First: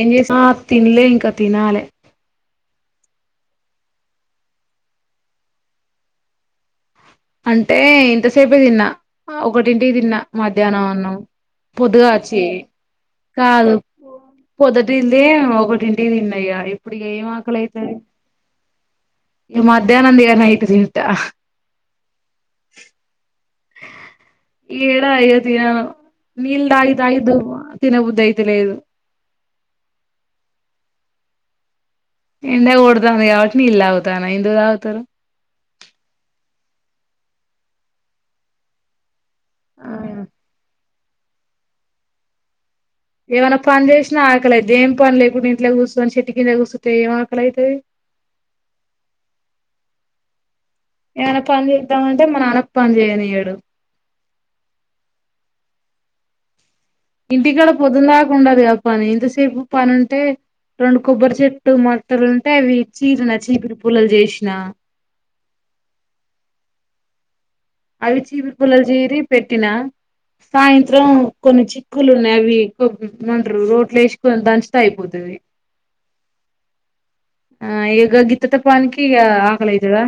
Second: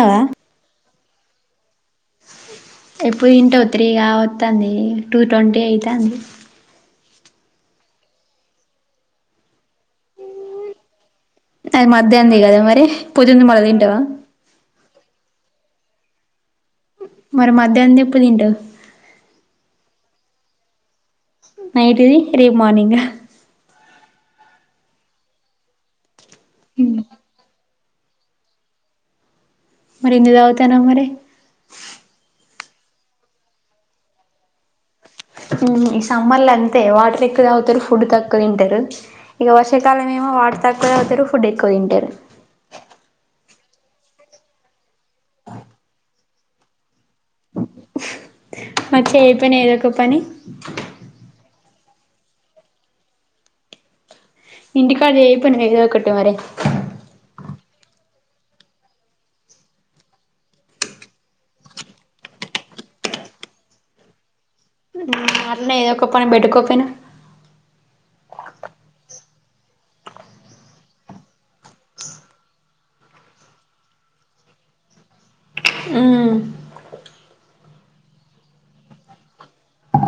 ఏం చేస తిన్లే ఇంకా కతినాలె ఎప్పుడు ఇంట త్రీగా వతుంది టూ ట్వంటీ అవుతుంది అంటే ఇంతసేపే తిన్నా ఒకటింటికి తిన్నా మధ్యాహ్నం అన్నం అది పొద్దుగా మధ్యాహ్నది వచ్చి కదా మరి పొద్దుంది మళ్ళ కాదు తింటావా పొద్దుటిద ఒకటి దన్నయారు మరి మధ్యాహం ఎప్పుడింటవ్ ఇ మధ్యాహ్నం దే నైట్ తింటా నైట్ది రేపు మార్నింగ్ ఏడా అయోధ్య నీళ్ళు తాగి తాగి [unintelligible] తినబుద్దయితలేదు మరి ఎన్నితాగుతన్నావ్ మరి ఎండలు కొడుతున్నాయి కావట్టి ఇలా తాగుతూన ఎందుకు తాగుతారు ఈ సమ్మర్ లో అంతే వాటర్ ఎక్కువ తాగుతారు ఫుడ్ తక్కువ తింటారు ఇక ఆ వర్షాకాలాం ఏమో వార్తా తరు ఫుడెక్కు తింటరు ఏమనా పని చేసినా ఆకలైతే ఏం పని లేకుప్పుడు ఇంట్లో కూర్చని చెట్టు కింద కూర్స్తే ఏ ఆకలైతయి మరి చెయపోయినవ్ ఏదో ఒక పని నాన్న పని చేద్దామంటే మా నాన్న పని చేయనియ్యడు ఇంటికాడ ఏ పని జేయవ్ కదా ర ఇంటికాడ పొద్దునలాకుండదు ఆ పని ఇంతసేపు పని ఉంటే రెండు కొబ్బరి చెట్టు మొట్టలుంటే అవి చీరిన చీపరి పూలలు చేసిన మాట్లో ఏదో ఒక పని పెట్టుకోపోయినా అవి చీపిరి పుల్లలు చీరి పెట్టిన సాయంత్రం కొన్ని చిక్కులు ఉన్నాయి అవి కొ మంట రోట్లు వేసి దంచుతా అయిపోతావి హ్మ్ ఆ ఇగ గిత్త తప్ప ఆనికి ఆకలైతదా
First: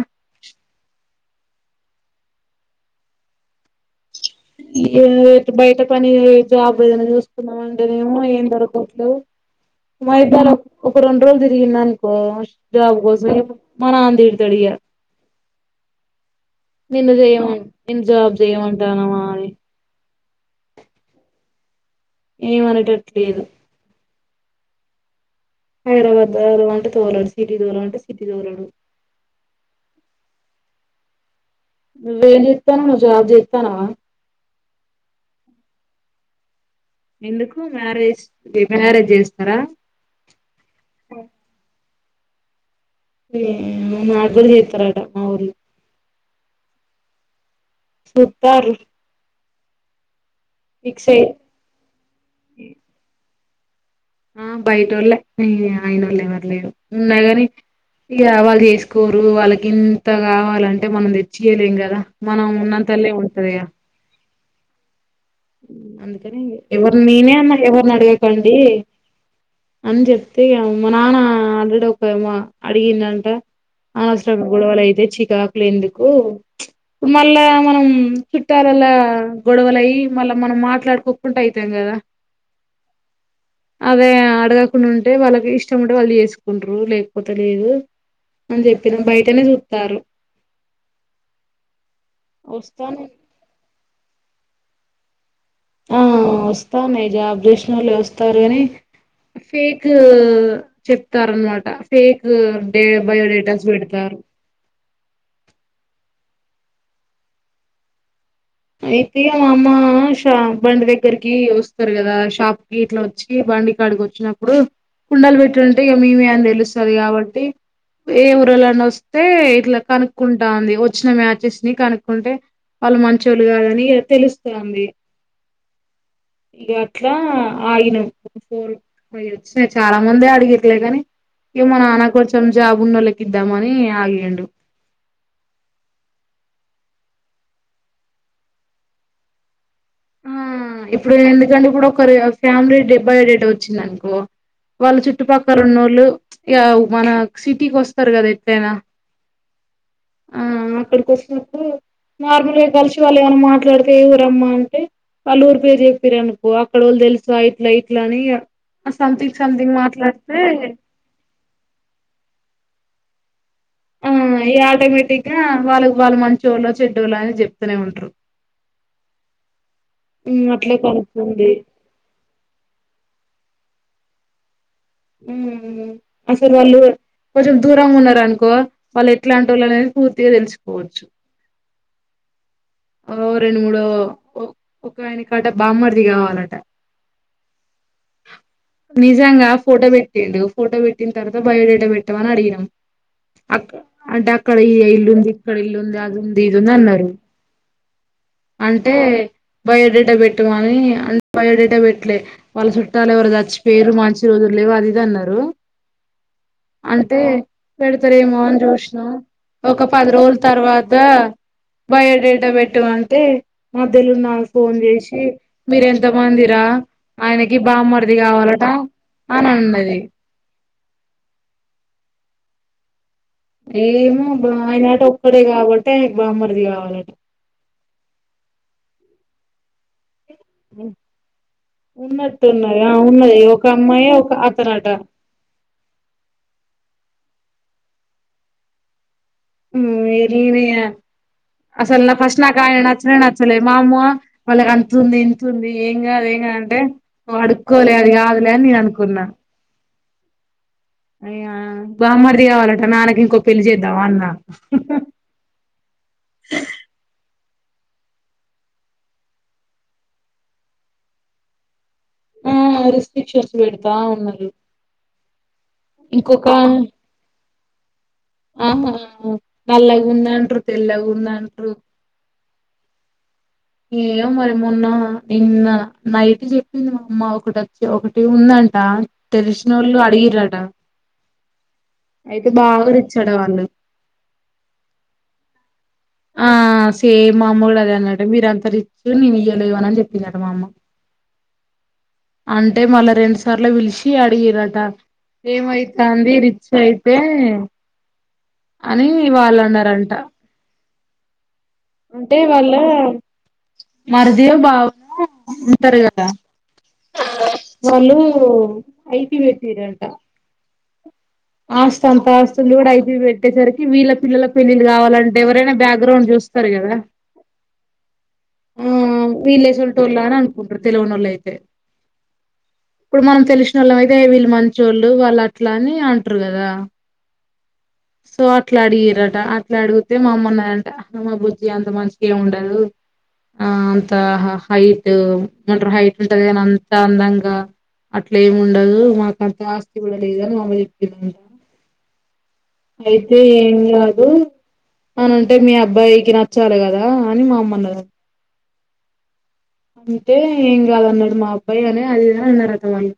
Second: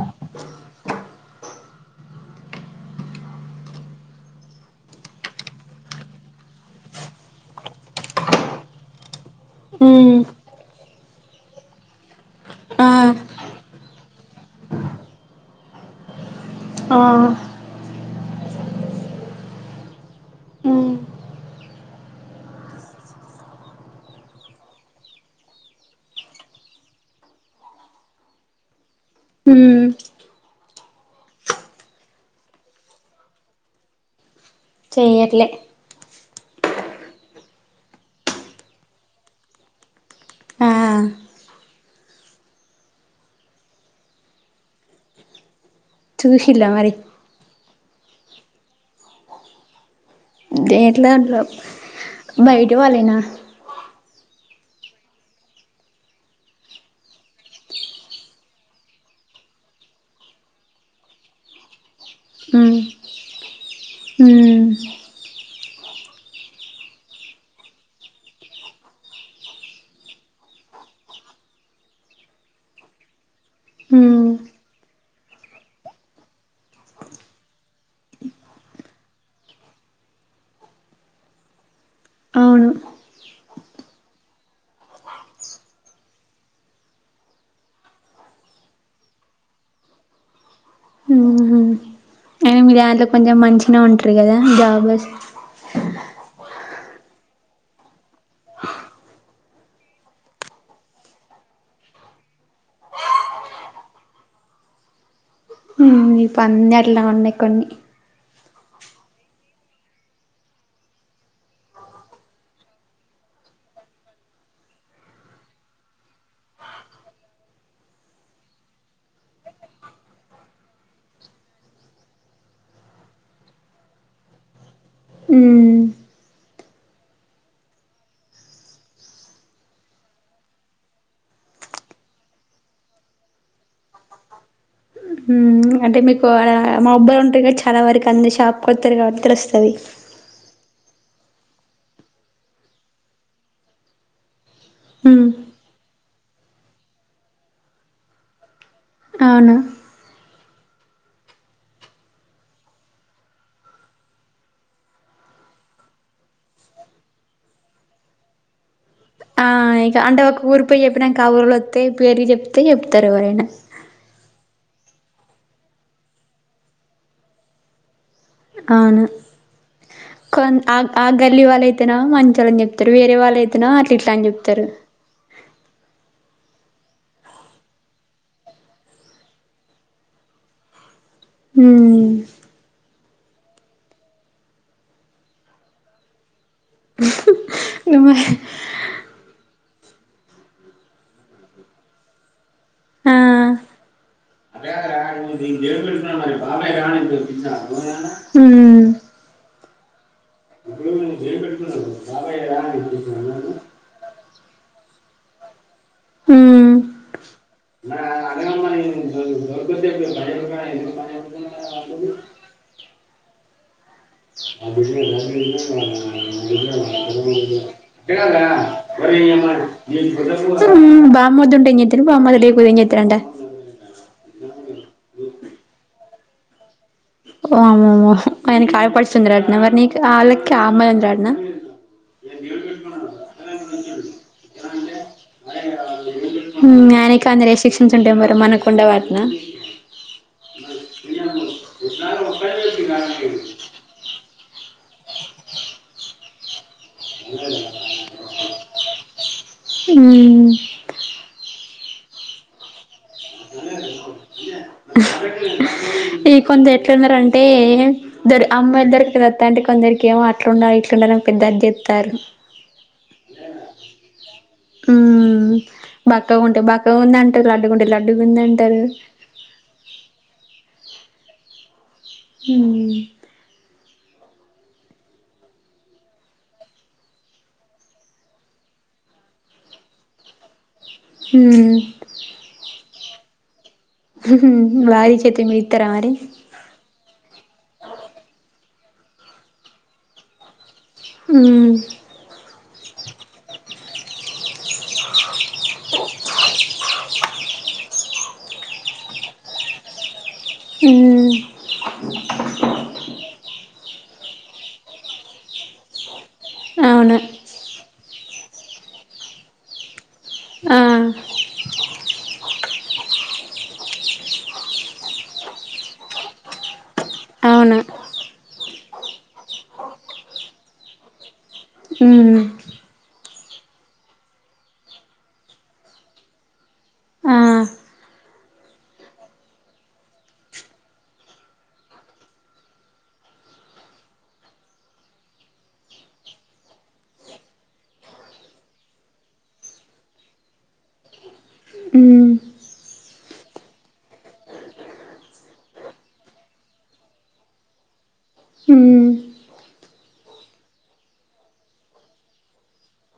బయట పని జాబ్ ఏదైనా చూసుకుందామంటేనేమో ఏం దొరకట్లే ఉమ్ మైద్యన ఒక రెండు రోజులు తిరిగింది అనుకో ఆ జాబ్ కోసం మా నాన్న తిడతాడు ఇయాల ఆ నిన్ను చేయమని నిన్ను జాబ్ చేయమంటానమా మ ఉమ్ ఏమనేటట్లేదు హైదరాబాద్ దూరం అంటే తోరాడు సిటీ దూరం అంటే సిటీ దోరాడు హ్మ్ వేళ్ళు ఇతను నువ్వు జాబ్ చేస్తున్నావ చేయర్లే ఎందుకు మ్యారేజ్ [inaudible] చేస్తారా ఆ మ్మ్ నాక్ కూడా చేస్తారు అంట మా ఊరులో చుషిల్లా మరి చుత్తరు ే ఎట్లాం బయటి వాళ్ళనా ఆ బయట వాళ్ళ ఆయన వాళ్ళవరు లేరు ఉన్నా కాని ఇవాళు చేసుకోరు వాళ్ళకి ఇంత కావాలంటే మనం తెచ్చియలేం కదా మనం ఉమ్ ఉన్నంతల్లే ఉంటంది ఇగ ఉమ్ అందుకని ఎవరి నేనే అన్నా ఎవరిని అడిగకండి అని చెప్తే మా నాన్న ఆల్రెడీ ఒక అడిగిందంట ఉమ్ అనవసరం గొడవలు అయితే చికాకులేందుకు ఇ మళ్ళా మనం చుట్టాలలా గొడవలు అయ్యి మళ్ళా మనం మాట్లాడుకోకుంంటడా అయితది కదా అవును అదే అడగకుండా ఉంటే వాళ్ళకి ఇష్టం ఉంటే వాళ్ళు చేసుకుంటరు లేకపోతే లేదు అని చెప్పిన బయటనే చూస్తారు కానీ మీరు వస్తాను దాంట్లో కొంచెం మంచిగా ఉంటారు కదా జాబస్ మ్మ్ మైజాబ్ చేషన్ వాళ్ళు వస్తారు అని ఫేక్ చెప్తారు అనమాట ఫేక్ డే బయోడేటాస్ పెడతారు ప అన్నడలా ఉన్న కొన్ని అయితే మా అమ్మ షా బండి దగ్గరికి వస్తారు కదా షాప్ కి ఇట్లా వచ్చి బండి కాడికి వచ్చినప్పుడు కుండలు పెట్టింటే ఇక మేమే అని తెలుస్తుంది కాబట్టి ఏ ఊరాలన్న వస్తే ఇట్లా కనుక్కుంటుంది వచ్చిన మ్యాచెస్ ని కనుక్కుంటే వాళ్ళు మంచి మంచోలు కాదని తెలుస్తుంది ఉమ్ ఇక అట్లా ఆగిన ఫోర్ అ వచ్చిన చాలా మంది అడిగట్లే కాని ఇక మా నాన్న కొంచెం జాబు ఉన్న వాళ్ళకి ఇద్దామని ఆగిండు మ్మ్ అంటే మీకు మా బబ్బయి ఉంటయి కదా చాలా వరకు అంద షాప్కి వస్తారు కాబట్టి తెలుస్తుంది మ్మ్ ఇప్పుడు ఎందుకంటే ఇప్పుడు ఒకరు ఫ్యామిలీడ బై డేట్ వచ్చింది అనుకో వాళ్ళ ఉమ్ చుట్టుపక్క ఉన్నోళ్లు మన సిటీకి వస్తారు కదా ఇట్లయినా అవునా నార్మల్గా కలిసి వాళ్ళు ఏమైనా మాట్లాడితే ఊరమ్మా అంటే వాళ్ళ ఊరు పేరు చెప్పారు అనుకో అక్కడ వాళ్ళు తెలుసా ఇట్లా ఇట్లా అని సంథింగ్ ఆ సంథింగ్ ఇక అంటే మాట్లాడితే ఒక ఊరి పోయి చెప్పినాక ఆ ఊరోళ్ళు వస్తే పేర్లు చెప్తే పేరి చెప్తేప్పు తారు ఎవరైనా ఆ ఈ ఆటోమేటిక్గా వాళ్ళ వాళ్ళ మనచోళ్లో చెడ్ళ్లో అని చెప్తూనే ఉంటారు అవును కొ ఉమ్ ఆ అట్లే ఆ గల్లీ కలుస్తుంది వాళ్ళు అయితేనా మంచిళ్ళని చెప్తారు వేరే వాళ్ళు అయితేనా అట్లా ఇట్లా అని చెప్తారు ఇతరు ఉ అసలు వాళ్ళు కొంచెం దూరంగా ఉన్నారు అనుకో వాళ్ళు ఎట్లాంటి వాళ్ళు అనేది పూర్తిగా తెలుసుకోవచ్చు మ్మ్ ఓ రెండు మూడు ఒక ఆయన కాట బామ్మర్ది కావాలట నువ్వే నిజంగా ఫోటో పెట్టిండు ఫోటో పెట్టి తర్వాత బయోడేటా పెట్టామని అడిగిగ్నం ఆ అ అంటే అక్కడ ఇల్లుంది ఇక్కడ ఇల్లుంది అది ఉంది ఇదింది అన్నారు హ్మ్ అంటే బయోడేటా పెట్ తమని అంటే బయోడేటా పెట్టలే వాళ్ళ చుట్టాల ఎవరు చచ్చి పేరు మ చుట్టాలు వాళ ఇది అన్నారు హ్మ్ అంటే పెడతారేమో అని చూసినాం ఒక పది రోజుల తర్వాత బయోడేటా పెట్టామంటే మ [unintelligible] నాకు ఫోన్ చేసి మీర ఎంత మందిరా ఆయనకి బామరది కావాలట అని అన్నది బామర్ది ఉంటే ఏం చేస్తారు బామ్మర్ది లేకపోతే ఏం చేస్తారంట ఏమో బా ఆయనట ఒక్కడే కాబట్టే బామ్మర్ది కావాలంట ఓమ ఆయనకి ఆడపడుచు [unintelligible] ఉన్నట్టున్నది ఆ ఉన్నది ఒక అమ్మాయి ఒక అతనట కానీ రిస్ట్రిక్షన్స్ ఉంటాయి మరీ మనకు ఉండవంటన [unintelligible] అసలు నాకు ఫస్ట్ నాకు ఆయన నచ్చనే నచ్చలే మా అమ్మో వాళ్ళకి అంతుంది ఇతుంది ఏం కాదు ఏం కాదు అంటే అడుక్కోలే అది కాదులే నేను అనుకున్నా ఉమ్ ఇగ బామ్మర్ది కావాలంట నాన్నకి ఇంకో పెళ్లి చేద్దామా అన్నా ఈ కొంత ఎట్లంద రండి అంటే అంటే దరి అమ్మాయిద్దరి క దత్త అంటే కొందరికి ఏమో అట్లా ఉండాలి ఇట్లు ఉండాల పెద్దద్ద ఆ రిస్ట్రిక్షన్స్ పెడతా ఉన్నాలు ఆ బక్కగా ఉంటే బక్క ఉంది అంట [unintelligible] ఆ నల్గ ఉందంట్రూ తెల్లగా ఉందంట్రూ [inaudible] హ ఏమో మరి మొన్న నిన్న నైట్ చెప్పింది మా అమ్మ ఒకటి వచ్చి ఒకటి ఉందంట తెలిసినోళ్ళు అడిగిరట హ చెడవన్న వారిచేతే ఇత్తారనీ ఏ మామ్మ కూడా అదే అన్నదట మీర అందరు సూ నేను ఇయలో ఇవ్వ అని చెప్పిందట మా అమ్మ ఉమ్ అంటే మళ్ళా రెండు సార్లు పిలిచి ఇ అడిగిరా ఏమైత అంది రిచ్ అయితే అని వాళ్ళు అన్నారంట అ అంటే వాళ్ళు మరిదియో బావో ఉంటారు కదా అవును వెళ్ళు ఓ ఐటీ పెటిరంటా ఆ ఆస్తి అంత వీలు కూడా అయితే పెట్టేసరికి వీళ్ళ పిల్లల పపెళ్ళిళ్ళు కావాలంటే ఎవరైనా బ్యాక్గ్రౌండ్ చూస్తారు కదా అవునా ఆ వీళ్ళే యేసింటో వాళ్ళ అని అనుకుంట్రారు తెలివని వాళ్ళ అయితే ఉమ్ ఇప్పుడు మనం తెలిసిన వాళ్ళం అయితే వీళ్ళు మంచోళ్ళు వాళ్ళు అట్ల అని అంట్రూ కదా ఆ సో అట్లా అడిగిరట అట్లా అడిగితే మా అమ్మన్నంటే అమ్మ బుజ్జి అంత మంచికి ఏమి ఉండదు ఆ అంత హైట్ మంట హైట్ ఉంటదిద అంత అందంగా అట్ల ఏమి ఉండదు మాకంత ఆస్తి కూడా లేదని మాంద ఉమ్ అయితే ఏం కాదు అని అంటే మీ అబ్బాయికి నచ్చాలి కదా అని మా అమ్మ అన్నరు ఉమ్ అంటే ఏం కాదున్నడు మా అబ్బాయి అని అది ఇది అన్నరట వాళ్ళు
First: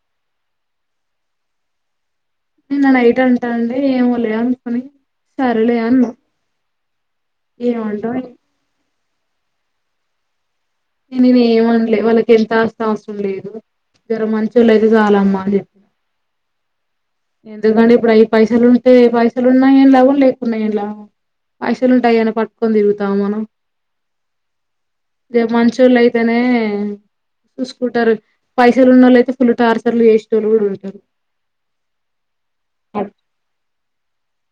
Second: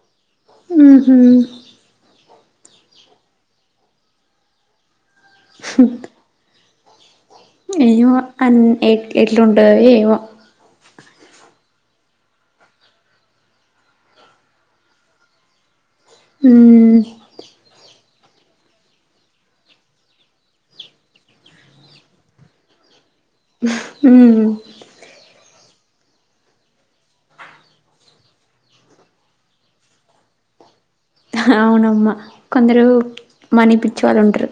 ఉహు నిన్న నైట్ అంటాంది ఏమో లే అనుకుని సరలే అన్న ఏమొ అన్ ఎ ఎట్లుంటవి ఏమో ఇగ నేను ఏమం వాళ్ళకి ఎంత అస్త అవసరం లేదు జర మంచోళ్ళు అయితే చాలమ్మా అని చె ఉమ్ ఎందుకండి ఇప్పుడయి పైసలు ఉంటే పైసలు ఉన్నా ఏం లాభం లేకున్నా ఏం లాభం పైసలుంటె ఆయేమన పట్టుకొని తిరుగుతాం మనం ఉమ్ మంచి టోల్లు అయితేనే సుసుకుంటారు పైసలున్నళ్ళ అయితే ఫుల్ టార్ చర్లు చేసేటోళ్లు గుడా ఉంటారు అవునమ్మ కొందరు మని పిచ్చోళ్ళు ఉంటరు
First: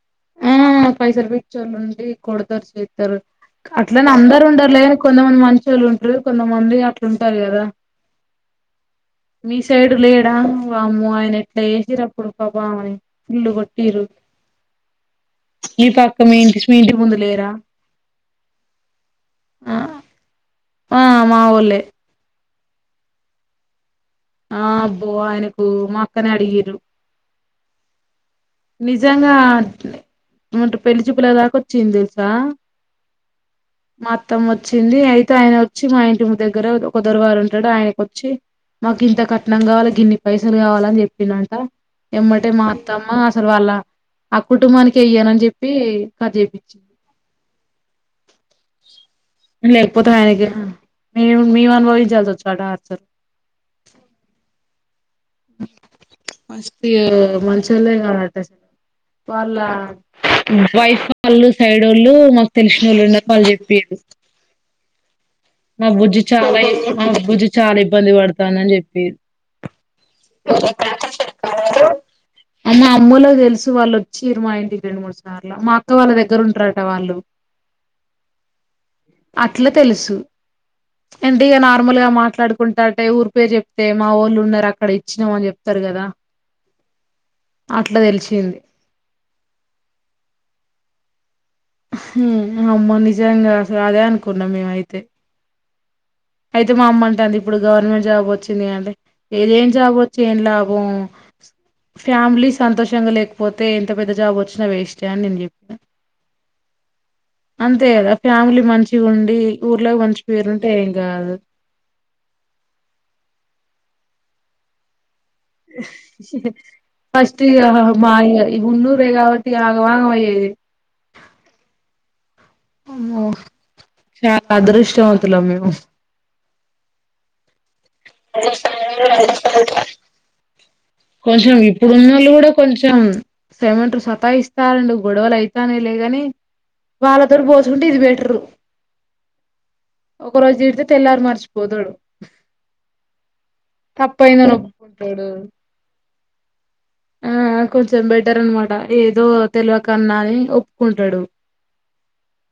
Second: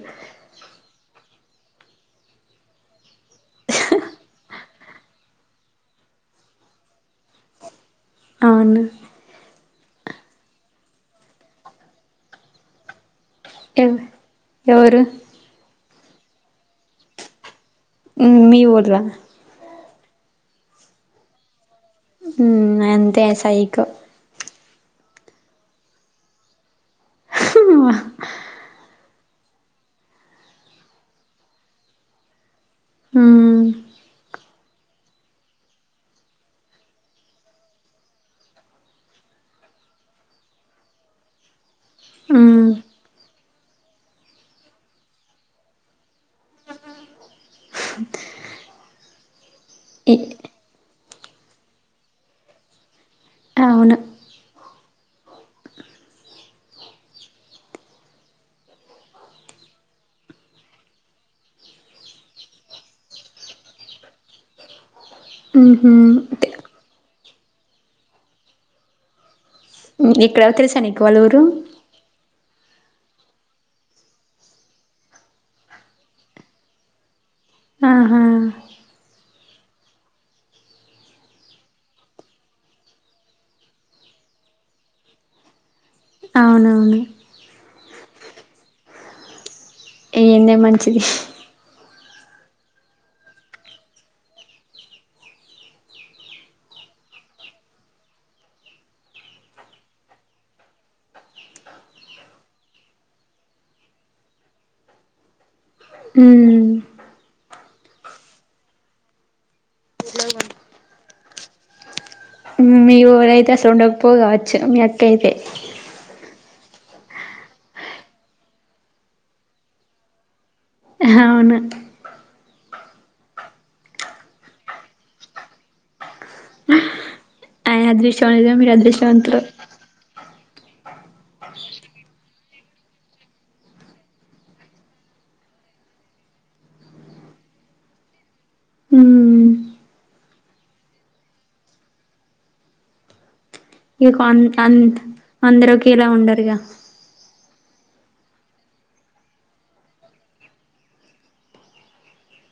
చ్చోళ్ళుండి కొడతారు చెత్తరు అట్లన అందరుండరు లేదు కొంతమంది మంచొళ్ళుం రు కొంతమంది అట్లుంటారు గదా అవును ఈ సైడు లేడా వామ్మో ఆయన ఎట్లా చేసిరప్పుడు పాపం ఆమని ఫుల్లు ఎవ్ కొట్టిరు ఎవరు మీ పక్క మీ ఇంటి మీ ఇంటి ముందు లేరా ఇ మీ వోల్ల ఆ ఆ మావోళ్ళే ఉ అంతే సైకో ఆ అబ్బో ఆయనకు మాక్కనే అడిగిరు మ్, నిజంగా ఏమంటరు పెళ్లి చూపుల దాకా వచ్చింది తెలుసా మా అత్తమ్మ వచ్చింది అయితే ఆయన వచ్చి మా ఇంటి దగ్గర ఒక దొరవారు ఉంటాడు ఆయనకొచ్చి మాకు ఇంత కట్నం కావాలి గిన్ని పైసలు కావాలని చెప్పిండంట ఎమ్మటే మా మ్, అత్తమ్మ అసలు వాళ్ళ ఆ కుటుంబానికి ఇయ్యనని చెప్పి కడిచెప్పించింది లేకపోతే ఇ- ఆయనకి మేము మేము అనుభవించాల్సి వచ్చు అ టార్చర్ అవును ఫస్ట్ మంచోళ్ళే గాదట వాళ్ళ వైఫ్ వాళ్ళు సైడ్ ఓళ్ళు మాకు తెలిసినోళ్ళున్నారు వాళ్ళు చెప్పిరు న మ్హూ. బుజ్జి చాల తె- ఎక్కువ నవ్వుతది బుజ్జి చాలా ఇబ్బంది బడతందని చెప్పిరు ఇక్కడ తెలుసా నీకు వాళ్ళురు అమ్మ అమ్మోళ్ళకు దేలుసు వాళ్ళొచ్చిరు మా ఇంటికి రెండు మూడు సార్ల మా అక్క వాళ్ళ ఇంటిదగ్గర ఉంటారట వాళ్ళు ఆహా అట్ల తెలుసు ఏంటి ఇగ నార్మల్గా మాట్లాడుకుంటాంటె ఊరి పేరు చెప్తే మా వాళ్ళు ఉన్న రక అక్కడ ఇచ్చినం అని చెప్తారు కదా అవునవును అట్ల తెలిసింది న్నే మంచిది అమ్మ నిజంగా అసలదే అనుకున్నాం మేమ అయితే అయితే మా అమ్మ అంట అంది ఇప్పుడు గవర్నమెంట్ జాబ్ వచ్చిందిగా అంటే ఏం జాబ్ వచ్చి ఏం లాభం ఫ్యామిలీ సంతోషంగా లేకపోతే ఎంత పెద్ద జాబ్ వచ్చిన వేస్టే అని నేను జెప్పిన ఉ అంతే కదా ఫ్యామిలీ మంచిగా ఉండి ఊర్లోకి మంచి పేరుంటే ఏం గాదు పోరైతే అసలు ఉండకపోవు కావచ్చు మీ అక్క అయితే ఫస్ట్ ఇగ మాయ ఇగ ఉన్నూ రే కావట్టి ఇగ ఆగమాగం అయ్యేది. అవును అమో చానా అదృష్టవంతులం మేము [inaudible] నిశాంగ మీరు అదృక్ష వంతులు కొంచెం ఇప్పుడున్నోళ్ళు గుడా కొంచెం సెమెంటర్ సతా ఇస్తారండి గొడవలు అయితానే లేగాని వాళ్ళతోటి పోలుసుకుంటే ఇది బెటరు మ్. ఒక రోజు తిడితే తెల్లారి మర్చిపోతాడు ఇంకన్ తన్ అందరకిలా ఉండదు ఇగ ఆ కొంచెం బెటర్ అనమాట ఏదో తెలవకన్నా అని ఒప్పుకుంటాడు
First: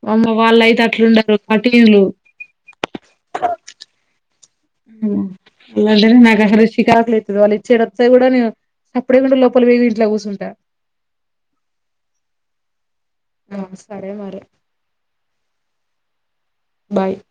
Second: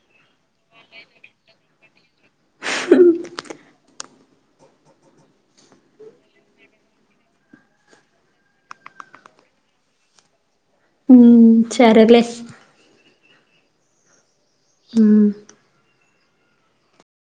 వామ్మ వాళ్ళు అయితే అట్లుండరు కటీన్లు అలాంటేనే నాకు అసలుషికాకులు అవుతుంది వాళ్ళు ఇచ్చేడు వస్త కూడా నేను సప్పడేకుం లోపల వేగి ఇంట్లో కూర్చుంటా చెరలే ఆ సరే మరి ఉమ్ బాయ్